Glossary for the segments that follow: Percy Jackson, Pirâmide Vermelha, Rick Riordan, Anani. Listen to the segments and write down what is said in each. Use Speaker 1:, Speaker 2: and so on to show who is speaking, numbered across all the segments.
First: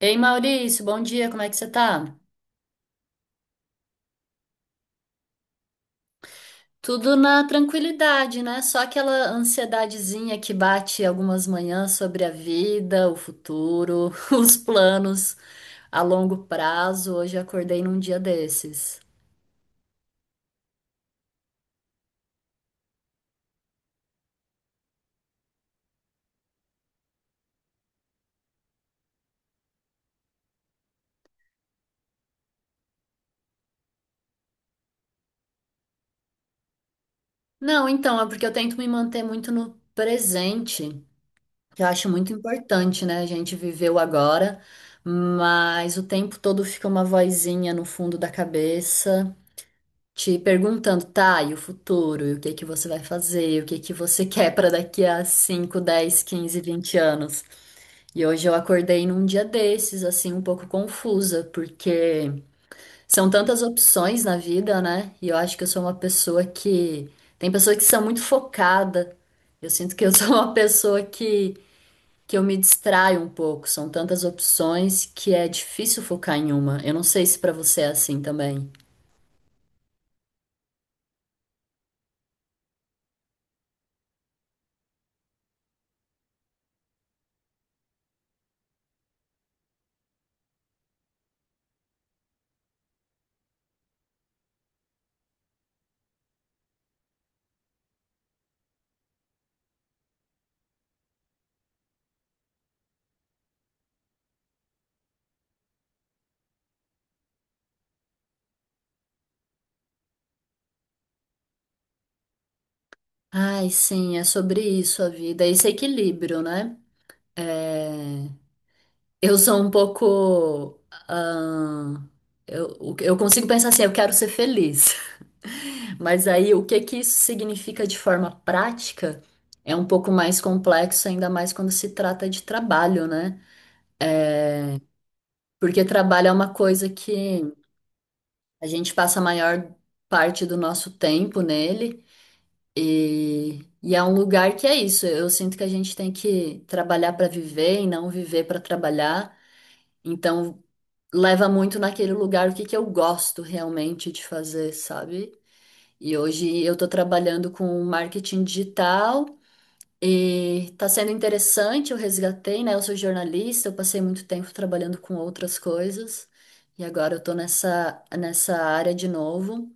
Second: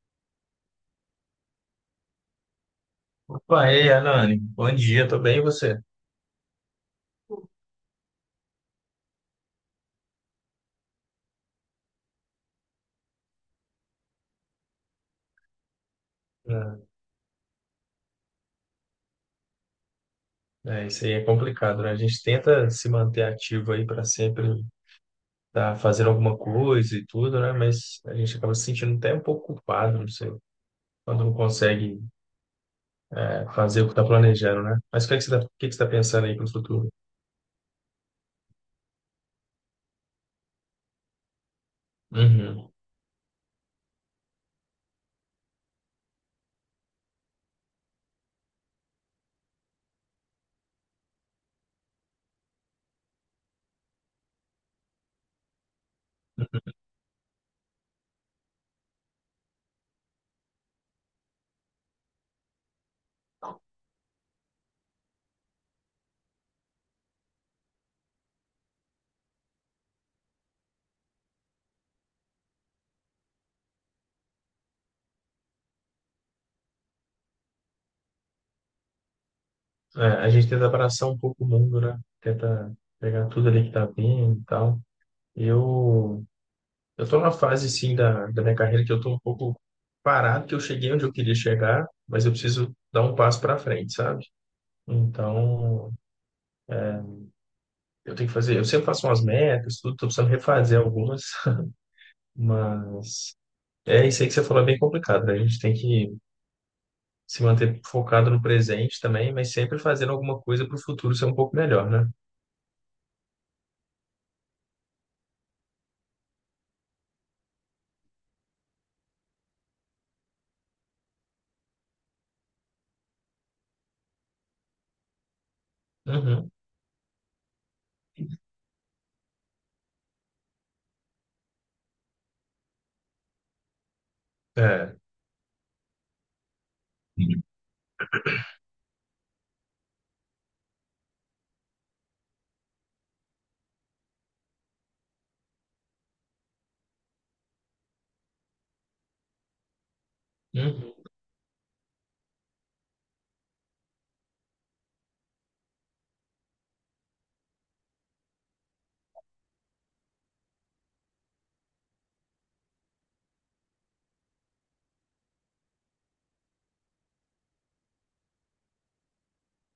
Speaker 1: Ei, Maurício, bom dia, como é que você tá?
Speaker 2: Pá, e aí, Anani, bom dia, tô bem, e você?
Speaker 1: Tudo na tranquilidade, né? Só aquela ansiedadezinha que bate algumas manhãs sobre a vida, o futuro, os planos a longo prazo. Hoje eu acordei num dia desses.
Speaker 2: Isso aí é complicado, né? A gente tenta se manter ativo aí para sempre estar fazendo alguma coisa e tudo, né? Mas a gente acaba se sentindo até um pouco culpado, não sei, quando não consegue fazer o que está planejando, né? Mas o que é que tá pensando aí para o futuro?
Speaker 1: Não, então, é porque eu tento me manter muito no presente, que eu acho muito
Speaker 2: Uhum.
Speaker 1: importante, né? A gente viver o agora, mas o tempo todo fica uma vozinha no fundo da cabeça, te perguntando, tá, e o futuro, e o que que você vai fazer, o que que você quer para daqui a 5, 10, 15, 20 anos. E hoje eu acordei num dia desses, assim, um pouco confusa, porque são tantas opções na vida, né? E eu acho que eu sou uma pessoa que tem pessoas que são muito focada. Eu sinto que eu sou uma pessoa que eu me distraio um pouco. São tantas opções que é difícil focar em uma. Eu não sei se para você é assim também.
Speaker 2: É, a gente tenta abraçar um pouco o mundo, né? Tenta pegar tudo ali que tá vindo e tal. Eu Eu tô na fase, sim, da minha carreira que eu tô um pouco parado, que eu cheguei onde eu queria chegar, mas eu preciso dar um passo para frente, sabe? Então, eu tenho que fazer, eu sempre faço umas metas, tudo, tô precisando refazer algumas, mas é isso aí que você falou, é bem complicado, né? A gente tem que se manter focado no presente também, mas sempre fazendo alguma coisa para o futuro ser um pouco melhor, né?
Speaker 1: Ai, sim, é sobre isso a vida, é esse equilíbrio, né? É, eu sou um pouco. Ah, eu consigo pensar assim, eu quero ser feliz. Mas
Speaker 2: Uhum.
Speaker 1: aí o que que isso significa de forma prática é um pouco mais complexo, ainda mais quando se trata de trabalho, né?
Speaker 2: É.
Speaker 1: Porque trabalho é uma coisa que a gente passa a maior parte do nosso tempo nele. E é um lugar que é isso. Eu sinto que a gente tem que trabalhar para viver e não viver para trabalhar. Então,
Speaker 2: Uhum.
Speaker 1: leva muito naquele lugar o que que eu gosto realmente de fazer, sabe? E hoje eu estou trabalhando com marketing digital e está sendo interessante. Eu resgatei, né? Eu sou jornalista, eu passei muito tempo trabalhando com outras coisas e agora eu estou nessa área de novo.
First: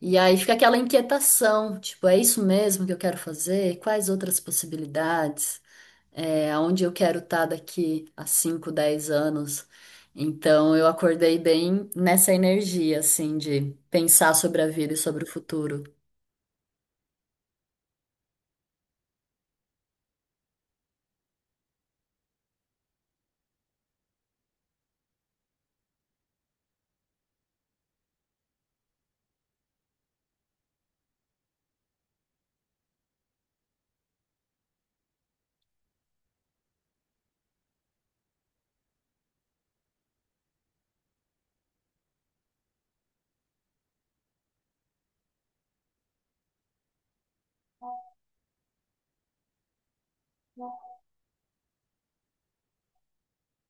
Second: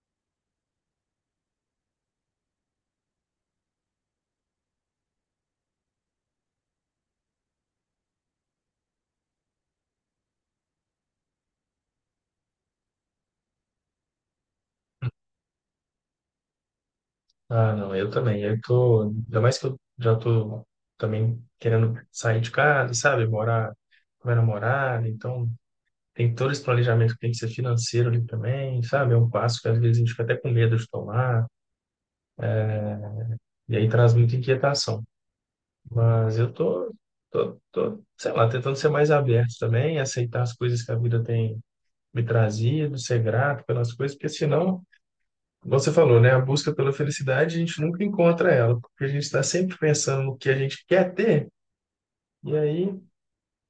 Speaker 1: E aí fica aquela inquietação, tipo, é isso mesmo que eu quero fazer? Quais outras possibilidades? É, aonde eu quero estar daqui a 5, 10 anos? Então eu acordei bem nessa energia, assim, de pensar sobre a vida e sobre o futuro.
Speaker 2: Ah, não, eu também. Eu tô, ainda mais que eu já tô também querendo sair de casa, sabe? Morar com minha namorada, então tem todo esse planejamento que tem que ser financeiro ali também, sabe? É um passo que às vezes a gente fica até com medo de tomar, e aí traz muita inquietação. Mas eu tô, sei lá, tentando ser mais aberto também, aceitar as coisas que a vida tem me trazido, ser grato pelas coisas, porque senão como você falou, né? A busca pela felicidade, a gente nunca encontra ela, porque a gente está sempre pensando no que a gente quer ter, e aí,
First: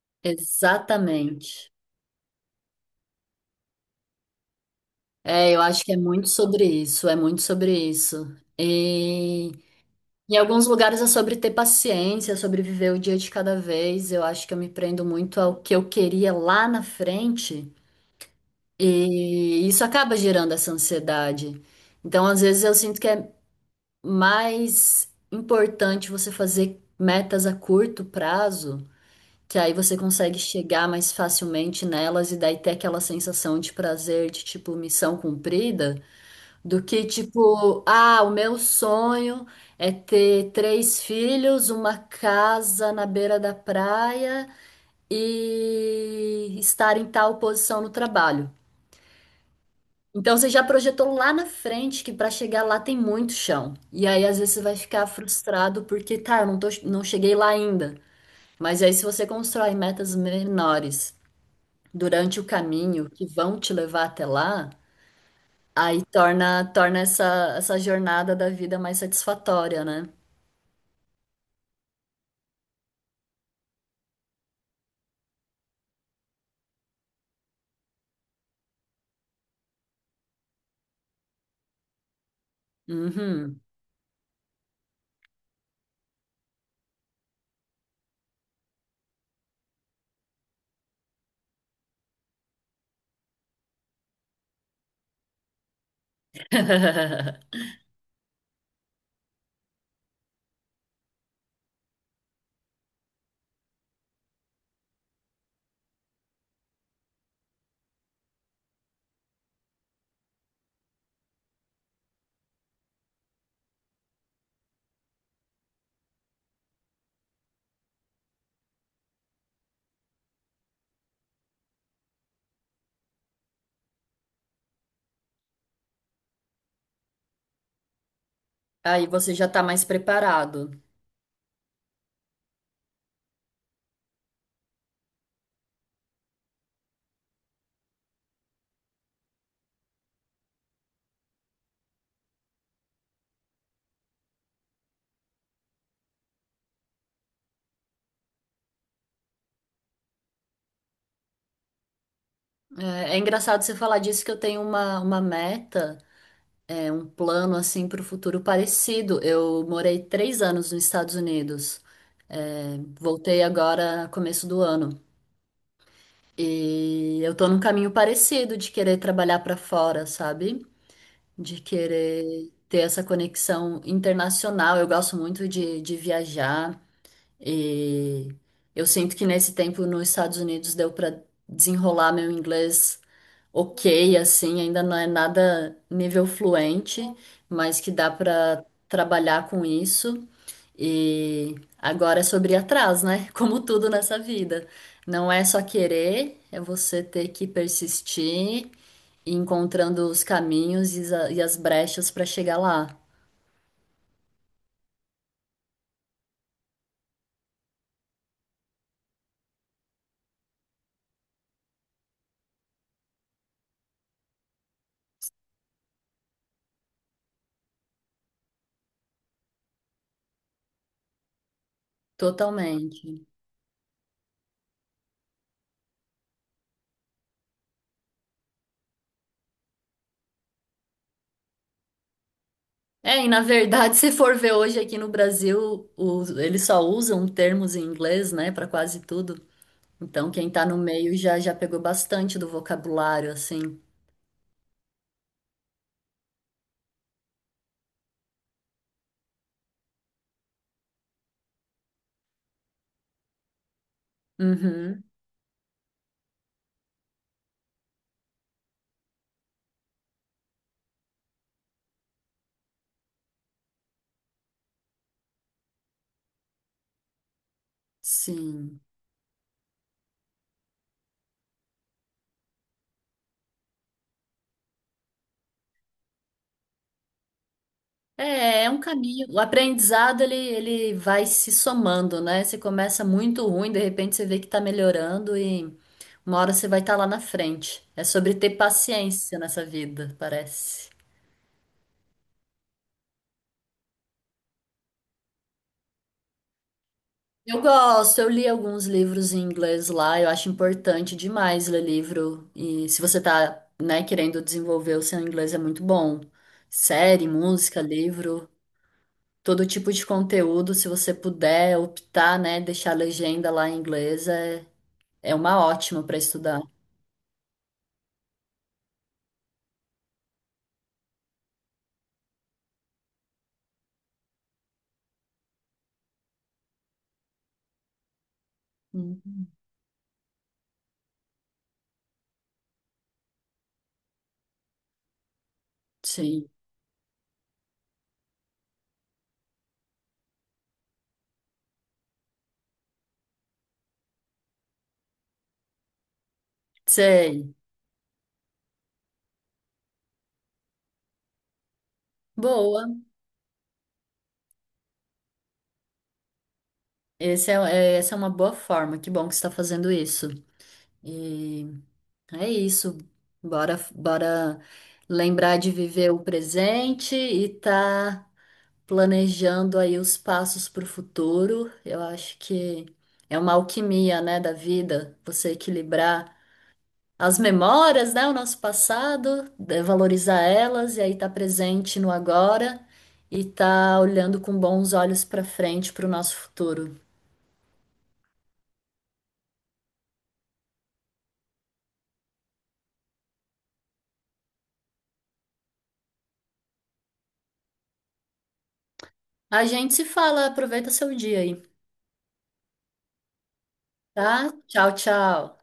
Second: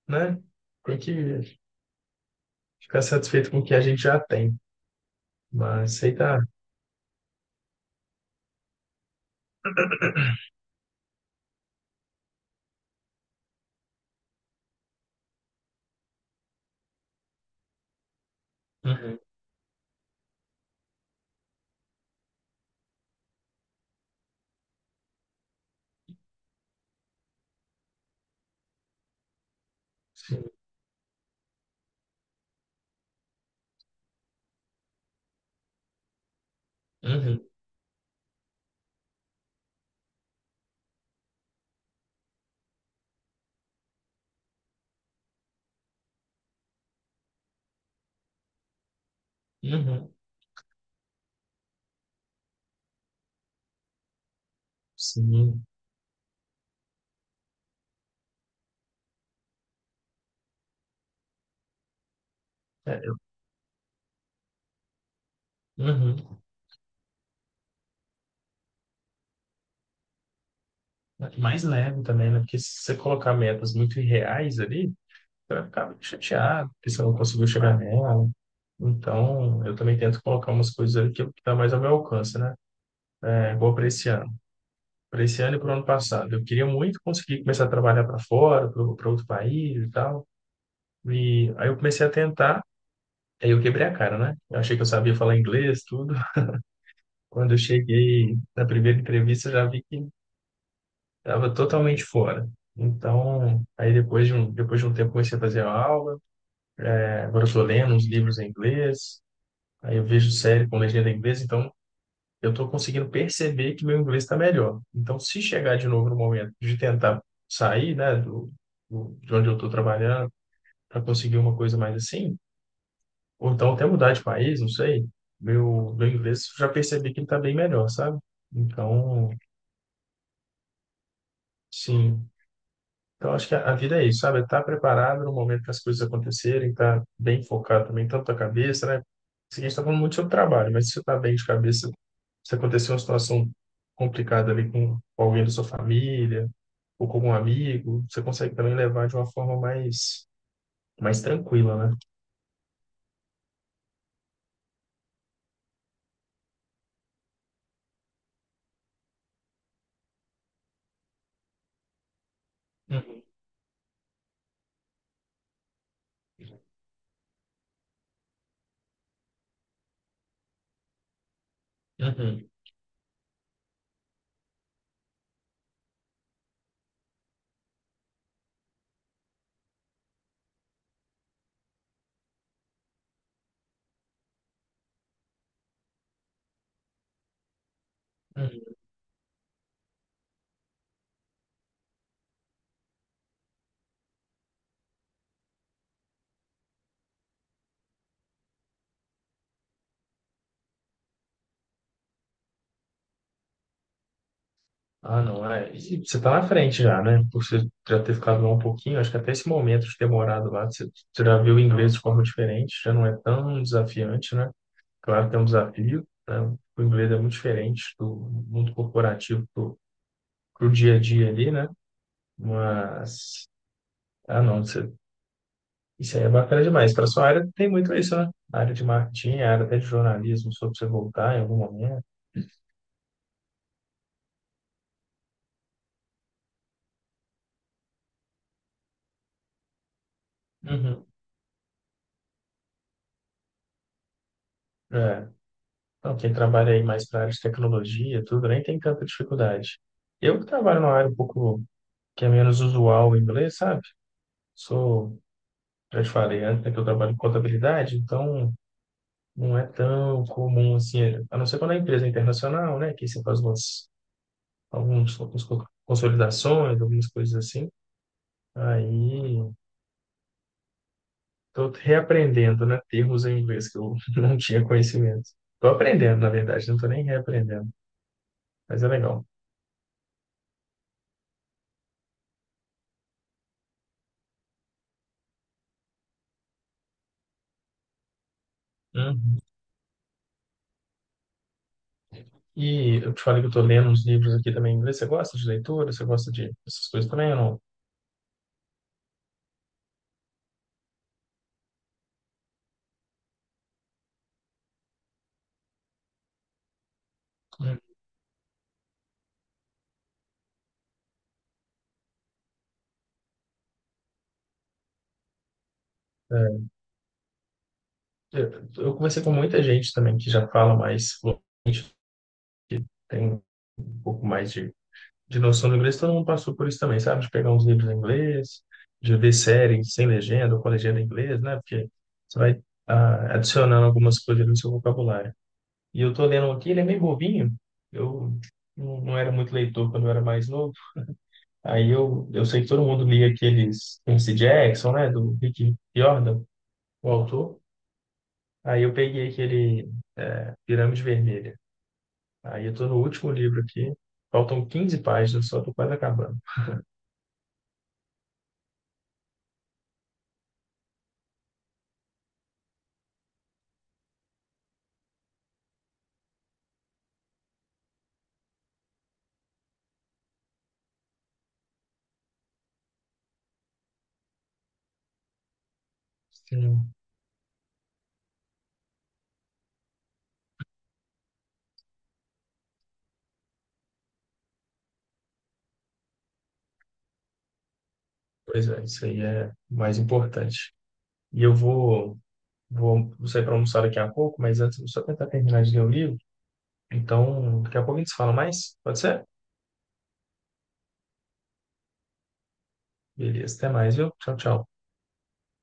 Speaker 2: né, tem que
Speaker 1: Exatamente.
Speaker 2: ficar satisfeito com o que a gente já tem.
Speaker 1: É, eu acho que
Speaker 2: Mas
Speaker 1: é muito
Speaker 2: aceitar.
Speaker 1: sobre isso, é muito sobre isso. E em alguns lugares é sobre ter paciência, sobre viver o dia de cada vez. Eu acho que eu me prendo muito ao que eu queria lá na frente,
Speaker 2: Uhum,
Speaker 1: e isso acaba gerando essa ansiedade. Então, às vezes, eu sinto que é mais importante você fazer metas a curto prazo, que aí você consegue
Speaker 2: sim.
Speaker 1: chegar mais facilmente nelas e daí ter aquela sensação de prazer, de tipo missão cumprida, do que
Speaker 2: Uhum,
Speaker 1: tipo, ah, o meu sonho é ter 3 filhos, uma casa na beira da praia e estar em tal posição no trabalho.
Speaker 2: uhum,
Speaker 1: Então você já projetou lá na frente que para chegar lá tem muito chão. E aí às vezes você vai ficar
Speaker 2: sim.
Speaker 1: frustrado porque tá, eu não tô, não cheguei lá ainda. Mas aí se você constrói metas menores durante o
Speaker 2: É,
Speaker 1: caminho
Speaker 2: eu-
Speaker 1: que vão te levar até lá, aí
Speaker 2: uhum.
Speaker 1: torna essa jornada da vida mais satisfatória, né?
Speaker 2: Mais leve também, né? Porque se você colocar metas muito irreais ali, você vai ficar muito chateado, porque você não conseguiu chegar nela. Então, eu também tento colocar umas coisas ali que tá mais ao meu alcance, né? É,
Speaker 1: Uhum.
Speaker 2: igual para esse ano. Para esse ano e para o ano passado, eu queria muito conseguir começar a trabalhar para fora, para outro país e tal. E aí eu comecei a tentar, aí eu quebrei a cara, né? Eu achei que eu sabia falar inglês, tudo. Quando eu cheguei na primeira entrevista, eu já vi que estava totalmente fora. Então, aí depois de um tempo comecei a fazer aula. É, agora eu estou lendo uns livros em inglês, aí eu vejo série com legenda em inglês, então eu estou conseguindo perceber que meu inglês está melhor. Então, se chegar de novo no momento de tentar sair, né, de onde eu estou trabalhando, para conseguir uma coisa mais assim, ou então até mudar de país, não sei, meu inglês já percebi que ele está bem melhor, sabe?
Speaker 1: Aí
Speaker 2: Então,
Speaker 1: você já tá mais preparado.
Speaker 2: sim. Então, acho que a vida é isso, sabe? Estar tá preparado no momento que as coisas acontecerem, estar tá bem focado também, tanto a cabeça, né? Assim, a gente está falando muito sobre trabalho, mas se você está bem de cabeça, se acontecer uma situação complicada ali com alguém da sua família, ou com algum amigo, você consegue também levar de uma forma mais, mais tranquila, né?
Speaker 1: É, é engraçado você falar disso que eu tenho uma meta. É um plano assim para o futuro parecido. Eu morei 3 anos nos Estados Unidos. É,
Speaker 2: Uhum,
Speaker 1: voltei agora começo do ano. E eu tô num caminho parecido de querer trabalhar para fora, sabe? De
Speaker 2: uhum,
Speaker 1: querer ter essa conexão internacional. Eu gosto muito de viajar. E eu sinto que nesse tempo nos Estados Unidos deu para desenrolar meu inglês ok, assim, ainda não é nada nível fluente, mas que dá para
Speaker 2: uhum.
Speaker 1: trabalhar com isso. E agora é sobre ir atrás, né? Como tudo nessa vida. Não é só querer, é você ter que persistir, e ir encontrando os caminhos e as brechas para chegar lá.
Speaker 2: Ah, não, é. E você está na frente já, né? Por você já ter ficado lá um pouquinho, acho que até esse momento de ter morado lá, você já viu o inglês de forma diferente, já não é tão desafiante, né? Claro que é um desafio, né? O inglês é muito diferente do mundo corporativo pro dia a dia ali, né?
Speaker 1: Totalmente.
Speaker 2: Mas, ah, não, você Isso aí é bacana demais. Para sua área tem muito isso, né? A área de marketing, a área até de jornalismo, sobre você voltar em algum momento.
Speaker 1: É, e na verdade, se for ver hoje aqui no Brasil, eles só usam termos em inglês, né, para quase tudo. Então, quem tá no
Speaker 2: Uhum.
Speaker 1: meio já já pegou bastante do vocabulário, assim.
Speaker 2: É. Então, quem trabalha aí mais para a área de tecnologia, tudo, nem tem tanta dificuldade. Eu que trabalho numa área um pouco que é menos usual em inglês, sabe?
Speaker 1: Uhum,
Speaker 2: Sou, já te falei antes, né, que eu trabalho em contabilidade, então não é tão comum assim, a não ser quando a empresa é internacional, né? Que você faz algumas consolidações, algumas coisas assim.
Speaker 1: sim.
Speaker 2: Aí estou reaprendendo, né? Termos em inglês que eu não tinha conhecimento. Estou aprendendo, na verdade, não estou nem reaprendendo,
Speaker 1: É, é um
Speaker 2: mas é
Speaker 1: caminho.
Speaker 2: legal.
Speaker 1: O aprendizado, ele vai se somando, né? Você começa muito ruim, de repente você vê que tá melhorando e uma hora você vai estar lá na frente. É sobre ter paciência
Speaker 2: Uhum.
Speaker 1: nessa vida, parece.
Speaker 2: E eu te falei que eu estou lendo uns livros aqui também em inglês. Você gosta de leitura? Você gosta de essas coisas também ou
Speaker 1: Eu
Speaker 2: não?
Speaker 1: gosto, eu li alguns livros em inglês lá, eu acho importante demais ler livro. E se você tá, né, querendo desenvolver o seu inglês é muito bom. Série,
Speaker 2: Hum.
Speaker 1: música, livro, todo tipo de conteúdo, se você puder optar, né, deixar a legenda lá em inglês é, é uma ótima para estudar.
Speaker 2: É, eu conversei com muita gente também que já fala mais fluente, que tem um pouco mais de noção do inglês. Todo mundo passou por isso também, sabe? De pegar uns livros em inglês, de ver
Speaker 1: Hum,
Speaker 2: séries sem legenda ou com legenda em inglês, né? Porque você vai adicionando algumas coisas no seu vocabulário. E eu tô lendo
Speaker 1: Sim,
Speaker 2: um aqui, ele é meio bobinho. Eu não era muito leitor quando eu era mais novo. Aí eu sei que todo mundo lia aqueles Percy Jackson, né? Do Rick Riordan, o
Speaker 1: sei.
Speaker 2: autor. Aí eu peguei aquele Pirâmide Vermelha. Aí eu tô
Speaker 1: Boa.
Speaker 2: no último livro aqui. Faltam 15 páginas, só tô quase acabando.
Speaker 1: Esse é, Essa é uma boa forma. Que bom que você está fazendo isso. E é isso. Bora, bora lembrar de viver o presente e tá planejando aí os passos para o futuro. Eu acho que é uma alquimia, né, da vida, você equilibrar
Speaker 2: Sim.
Speaker 1: as memórias, né, o nosso passado, valorizar elas e aí tá presente no agora e tá olhando com bons olhos para frente para o nosso futuro.
Speaker 2: Pois é, isso aí é o mais importante. E vou sair para almoçar daqui a pouco, mas antes eu vou só tentar terminar de ler o livro. Então, daqui a pouco a gente se fala mais. Pode ser?
Speaker 1: A gente se fala, aproveita seu dia aí,
Speaker 2: Beleza, até mais, viu? Tchau,
Speaker 1: tá?
Speaker 2: tchau.
Speaker 1: Tchau, tchau.